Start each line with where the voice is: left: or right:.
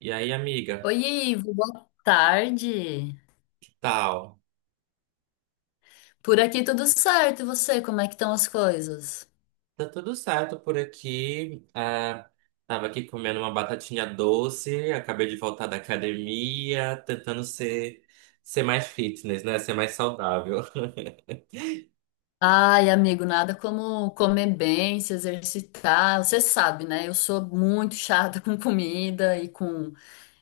right: E aí, amiga,
left: Oi, Ivo, boa tarde.
right: que tal?
left: Por aqui tudo certo, e você, como é que estão as coisas?
right: Tá tudo certo por aqui. Tava aqui comendo uma batatinha doce, acabei de voltar da academia, tentando ser mais fitness, né? Ser mais saudável.
left: Ai, amigo, nada como comer bem, se exercitar. Você sabe, né? Eu sou muito chata com comida e com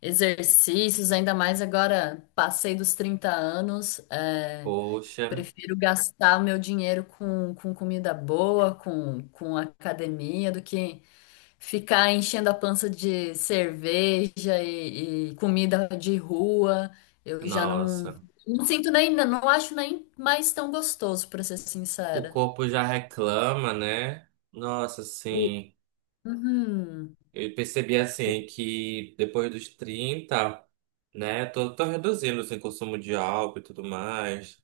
left: exercícios, ainda mais agora passei dos 30 anos.
right: Poxa,
left: Prefiro gastar o meu dinheiro com comida boa, com academia, do que ficar enchendo a pança de cerveja e comida de rua. Eu já não,
right: nossa.
left: Não sinto nem, não acho nem mais tão gostoso, pra ser
right: O
left: sincera.
right: corpo já reclama, né? Nossa,
left: O.
right: sim.
left: Uhum.
right: Eu percebi assim que depois dos 30, né? Tô reduzindo assim, o consumo de álcool e tudo mais.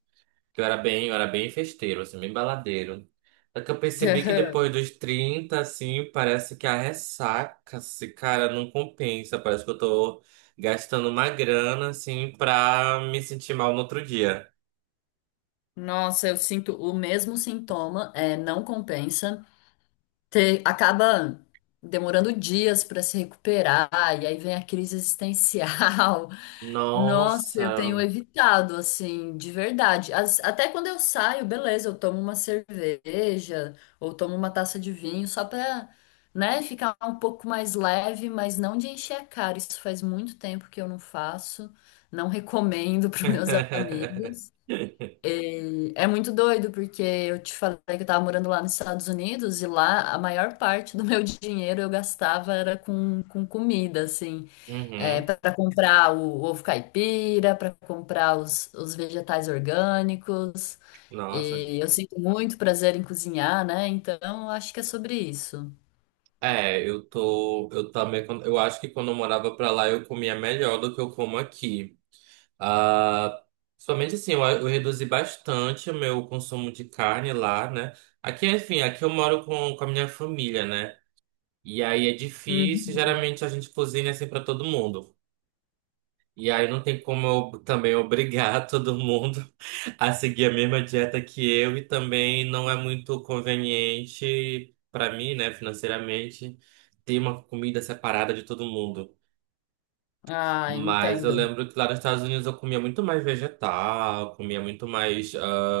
right: Eu era bem festeiro, assim, bem baladeiro. Só que eu percebi que depois dos 30, assim, parece que a ressaca, se cara, não compensa. Parece que eu tô gastando uma grana, assim, pra me sentir mal no outro dia.
left: O. Nossa, eu sinto o mesmo sintoma, é, não compensa. Acaba demorando dias para se recuperar, e aí vem a crise existencial. Nossa, eu
right: Nossa.
left: tenho evitado, assim, de verdade. Até quando eu saio, beleza, eu tomo uma cerveja ou tomo uma taça de vinho só para, né, ficar um pouco mais leve, mas não de encher a cara. Isso faz muito tempo que eu não faço. Não recomendo para meus amigos. E é muito doido, porque eu te falei que eu tava morando lá nos Estados Unidos e lá a maior parte do meu dinheiro eu gastava era com comida, assim, é,
right: Uhum.
left: para comprar o ovo caipira, para comprar os vegetais orgânicos.
right: Nossa.
left: E eu sinto muito prazer em cozinhar, né? Então eu acho que é sobre isso.
right: Eu também, eu acho que quando eu morava pra lá eu comia melhor do que eu como aqui. Ah, somente assim, eu reduzi bastante o meu consumo de carne lá, né? Aqui, enfim, aqui eu moro com a minha família, né? E aí é difícil,
left: Uhum.
right: geralmente a gente cozinha assim para todo mundo. E aí não tem como eu também obrigar todo mundo a seguir a mesma dieta que eu e também não é muito conveniente para mim, né, financeiramente, ter uma comida separada de todo mundo.
left: Ah,
right: Mas eu
left: entendo.
right: lembro que lá nos Estados Unidos eu comia muito mais vegetal, comia muito mais,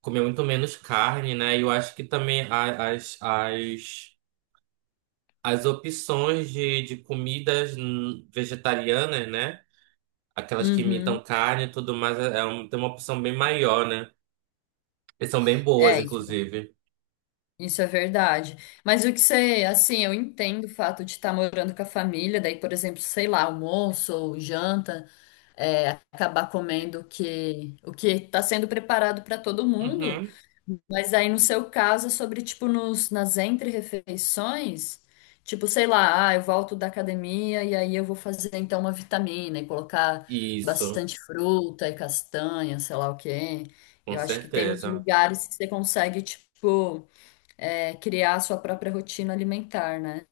right: comia muito menos carne, né? E eu acho que também as opções de comidas vegetarianas, né? Aquelas que
left: Uhum.
right: imitam carne e tudo mais, tem uma opção bem maior, né? E são bem boas,
left: É,
right: inclusive.
left: isso é verdade. Mas o que você, assim, eu entendo o fato de estar morando com a família, daí, por exemplo, sei lá, almoço ou janta, é, acabar comendo o que está sendo preparado para todo mundo.
right: Uhum.
left: Mas aí, no seu caso, é sobre, tipo, nos, nas entre-refeições, tipo, sei lá, ah, eu volto da academia e aí eu vou fazer, então, uma vitamina e colocar
right: Isso,
left: bastante fruta e castanha, sei lá o quê.
right: com
left: Eu acho que tem uns
right: certeza.
left: lugares que você consegue, tipo é, criar a sua própria rotina alimentar, né?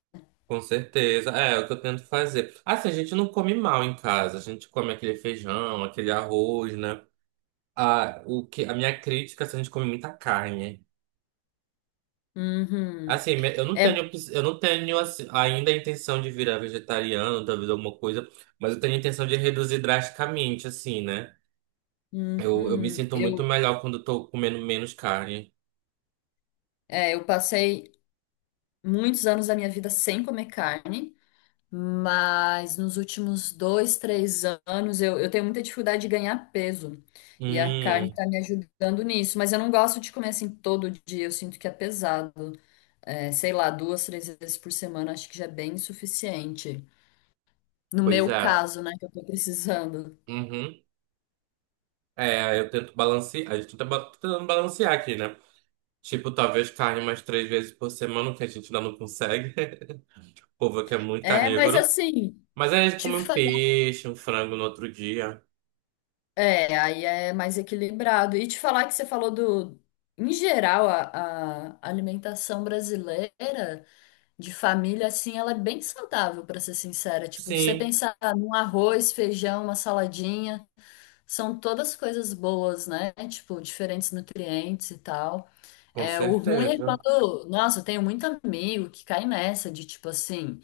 right: Com certeza. É, é o que eu tento fazer. Assim, a gente não come mal em casa. A gente come aquele feijão, aquele arroz, né? A minha crítica é se a gente come muita carne.
left: Uhum.
right: Assim, eu não
left: É,
right: eu não tenho assim, ainda a intenção de virar vegetariano, talvez alguma coisa, mas eu tenho a intenção de reduzir drasticamente, assim, né? Eu me sinto muito
left: eu,
right: melhor quando eu tô comendo menos carne.
left: é, eu passei muitos anos da minha vida sem comer carne, mas nos últimos dois, três anos eu tenho muita dificuldade de ganhar peso. E a carne
right: Hum,
left: tá me ajudando nisso, mas eu não gosto de comer assim todo dia, eu sinto que é pesado. É, sei lá, duas, três vezes por semana acho que já é bem suficiente. No
right: pois
left: meu
right: é.
left: caso, né, que eu tô precisando.
right: Uhum. É, eu tento balancear, a gente tá tentando balancear aqui, né? Tipo, talvez carne mais 3 vezes por semana, que a gente ainda não consegue. O povo aqui é muito
left: É, mas
right: carnívoro.
left: assim,
right: Mas aí a gente
left: te
right: come um
left: falar.
right: peixe, um frango no outro dia.
left: É, aí é mais equilibrado. E te falar que você falou do. Em geral, a alimentação brasileira de família, assim, ela é bem saudável, pra ser sincera. Tipo, você
right: Sim,
left: pensar num arroz, feijão, uma saladinha, são todas coisas boas, né? Tipo, diferentes nutrientes e tal.
right: com
left: É, o ruim é
right: certeza.
left: quando. Nossa, eu tenho muito amigo que cai nessa de tipo assim.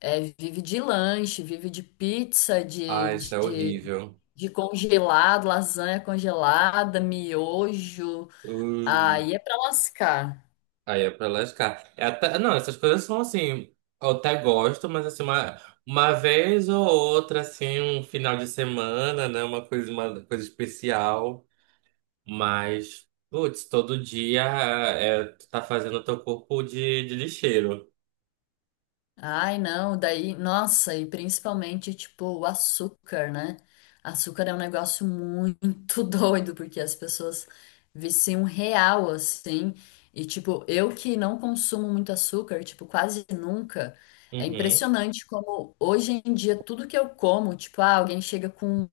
left: É, vive de lanche, vive de pizza,
right: Ah, isso é
left: de,
right: horrível.
left: de congelado, lasanha congelada, miojo.
right: Ui,
left: Aí é pra lascar.
right: aí é pra lascar. Não, essas coisas são assim, eu até gosto, mas assim, uma vez ou outra, assim, um final de semana, né? Uma coisa especial. Mas, putz, todo dia é, tu tá fazendo o teu corpo de lixeiro.
left: Ai, não, daí, nossa, e principalmente, tipo, o açúcar, né? Açúcar é um negócio muito doido, porque as pessoas viciam real, assim. E, tipo, eu que não consumo muito açúcar, tipo, quase nunca, é
right: Uhum,
left: impressionante como hoje em dia tudo que eu como, tipo, ah, alguém chega com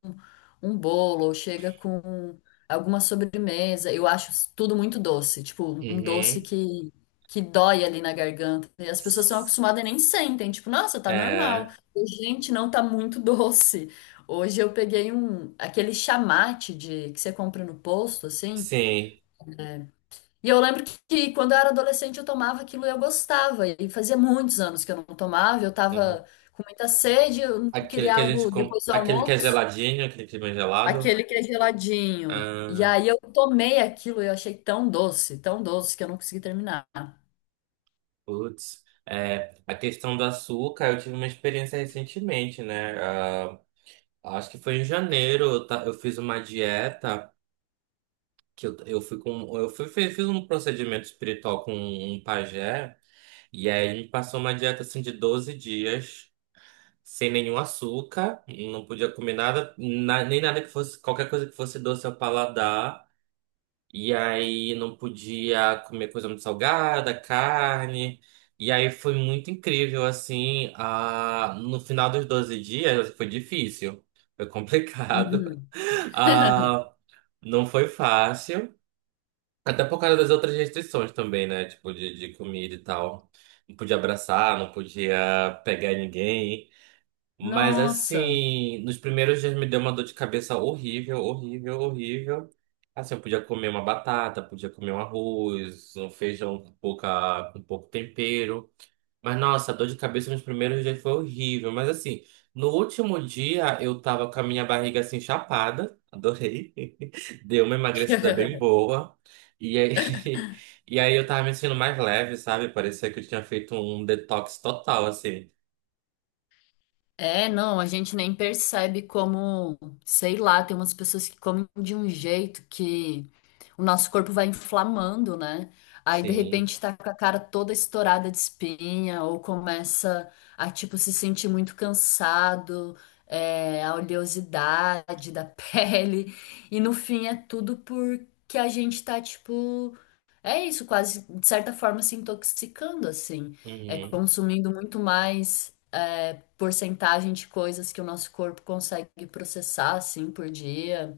left: um bolo, ou chega com alguma sobremesa, eu acho tudo muito doce, tipo, um doce
right: uhum.
left: que dói ali na garganta. E as pessoas são
right: S-
left: acostumadas e nem sentem, tipo, nossa, tá normal.
right: É,
left: Gente, não tá muito doce. Hoje eu peguei um aquele chamate de que você compra no posto assim.
right: sim.
left: E eu lembro que quando eu era adolescente eu tomava aquilo e eu gostava. E fazia muitos anos que eu não tomava, eu
right: Uhum.
left: tava com muita sede, eu não
right: Aquele
left: queria
right: que a
left: algo depois do
right: aquele que é
left: almoço,
right: geladinho, aquele que é bem gelado.
left: aquele que é geladinho. E
right: Ah,
left: aí eu tomei aquilo e eu achei tão doce que eu não consegui terminar.
right: putz. É, a questão do açúcar, eu tive uma experiência recentemente, né? Ah, acho que foi em janeiro, eu fiz uma dieta que eu fui com, eu fui, fiz, fiz um procedimento espiritual com um pajé, e aí ele me passou uma dieta assim de 12 dias, sem nenhum açúcar, não podia comer nada, na- nem nada que fosse, qualquer coisa que fosse doce ao paladar. E aí não podia comer coisa muito salgada, carne. E aí foi muito incrível, assim. Ah, no final dos 12 dias foi difícil, foi complicado.
left: Uhum.
right: Ah, não foi fácil. Até por causa das outras restrições também, né? Tipo, de comida e tal. Não podia abraçar, não podia pegar ninguém. Mas
left: Nossa.
right: assim, nos primeiros dias me deu uma dor de cabeça horrível, horrível, horrível. Assim, eu podia comer uma batata, podia comer um arroz, um feijão com com pouco tempero. Mas nossa, a dor de cabeça nos primeiros dias foi horrível. Mas assim, no último dia eu tava com a minha barriga assim chapada, adorei. Deu uma emagrecida bem boa. E aí, e aí eu tava me sentindo mais leve, sabe? Parecia que eu tinha feito um detox total, assim.
left: É, não, a gente nem percebe como, sei lá, tem umas pessoas que comem de um jeito que o nosso corpo vai inflamando, né? Aí de
right: Sim.
left: repente tá com a cara toda estourada de espinha, ou começa a tipo se sentir muito cansado, é, a oleosidade da pele, e no fim é tudo porque a gente tá tipo. É isso, quase de certa forma se intoxicando, assim, é
right: Uhum.
left: consumindo muito mais é, porcentagem de coisas que o nosso corpo consegue processar, assim, por dia.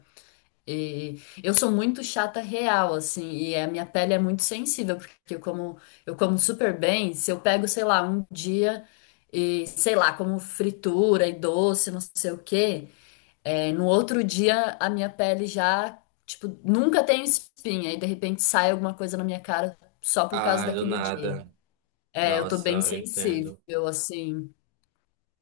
left: E eu sou muito chata real, assim, e a minha pele é muito sensível, porque eu como super bem, se eu pego, sei lá, um dia e, sei lá, como fritura e doce, não sei o quê. É, no outro dia, a minha pele já, tipo, nunca tenho espinha e de repente sai alguma coisa na minha cara só por causa
right: Ah, do
left: daquele dia.
right: nada.
left: É, eu tô
right: Nossa,
left: bem
right: eu entendo.
left: sensível, assim.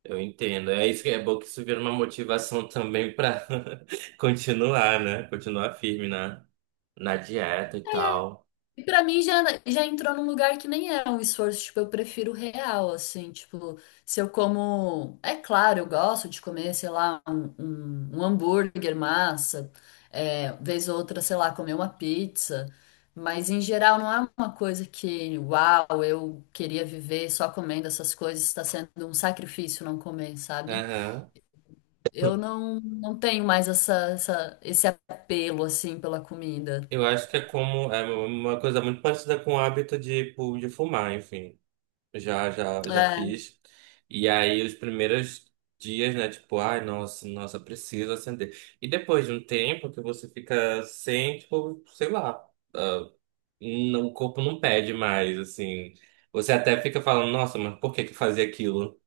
right: Eu entendo. É isso que é bom, que isso vira uma motivação também pra continuar, né? Continuar firme na dieta e tal.
left: E pra mim já, já entrou num lugar que nem era um esforço, tipo, eu prefiro real, assim, tipo, se eu como. É claro, eu gosto de comer, sei lá, um hambúrguer, massa, é, vez ou outra, sei lá, comer uma pizza, mas em geral não é uma coisa que, uau, eu queria viver só comendo essas coisas, está sendo um sacrifício não comer, sabe?
right: Aham.
left: Eu não, Não tenho mais esse apelo, assim, pela comida.
right: Eu acho que é como é uma coisa muito parecida com o hábito de fumar, enfim. Já
left: É,
right: fiz. E aí os primeiros dias, né? Tipo, ai, nossa, preciso acender. E depois de um tempo que você fica sem, tipo, sei lá. Não, o corpo não pede mais, assim. Você até fica falando, nossa, mas por que que fazia aquilo?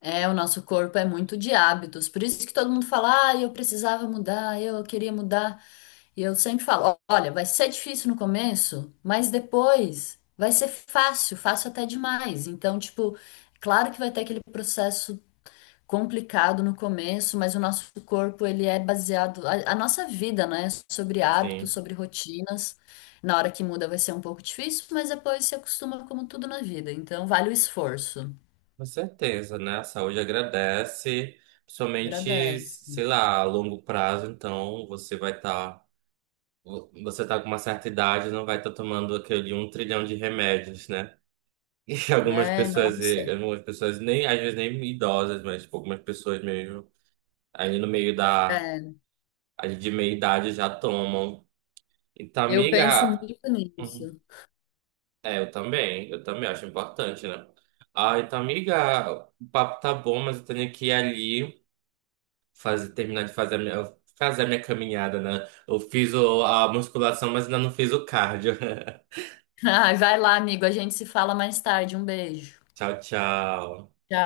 left: é, o nosso corpo é muito de hábitos. Por isso que todo mundo fala, ah, eu precisava mudar, eu queria mudar. E eu sempre falo, "Ó, olha, vai ser difícil no começo, mas depois vai ser fácil, fácil até demais. Então, tipo, claro que vai ter aquele processo complicado no começo, mas o nosso corpo, ele é baseado, a nossa vida, né, é sobre hábitos,
right: Sim,
left: sobre rotinas. Na hora que muda vai ser um pouco difícil, mas depois se acostuma como tudo na vida. Então, vale o esforço.
right: com certeza, né? A saúde agradece, principalmente,
left: Agradece.
right: sei lá, a longo prazo, então você vai estar. Você tá com uma certa idade, não vai estar tomando aquele um trilhão de remédios, né? E algumas
left: É, nossa.
right: pessoas nem, às vezes nem idosas, mas tipo, algumas pessoas mesmo, ali no meio da,
left: É,
right: ali de meia idade já tomam. Então,
left: eu penso
right: amiga.
left: muito
right: Hum,
left: nisso.
right: é, eu também acho importante, né? Ah, então, amiga, o papo tá bom, mas eu tenho que ir ali fazer a minha caminhada, né? Eu fiz a musculação, mas ainda não fiz o cardio.
left: Ai, vai lá, amigo. A gente se fala mais tarde. Um beijo.
right: Tchau, tchau.
left: Tchau.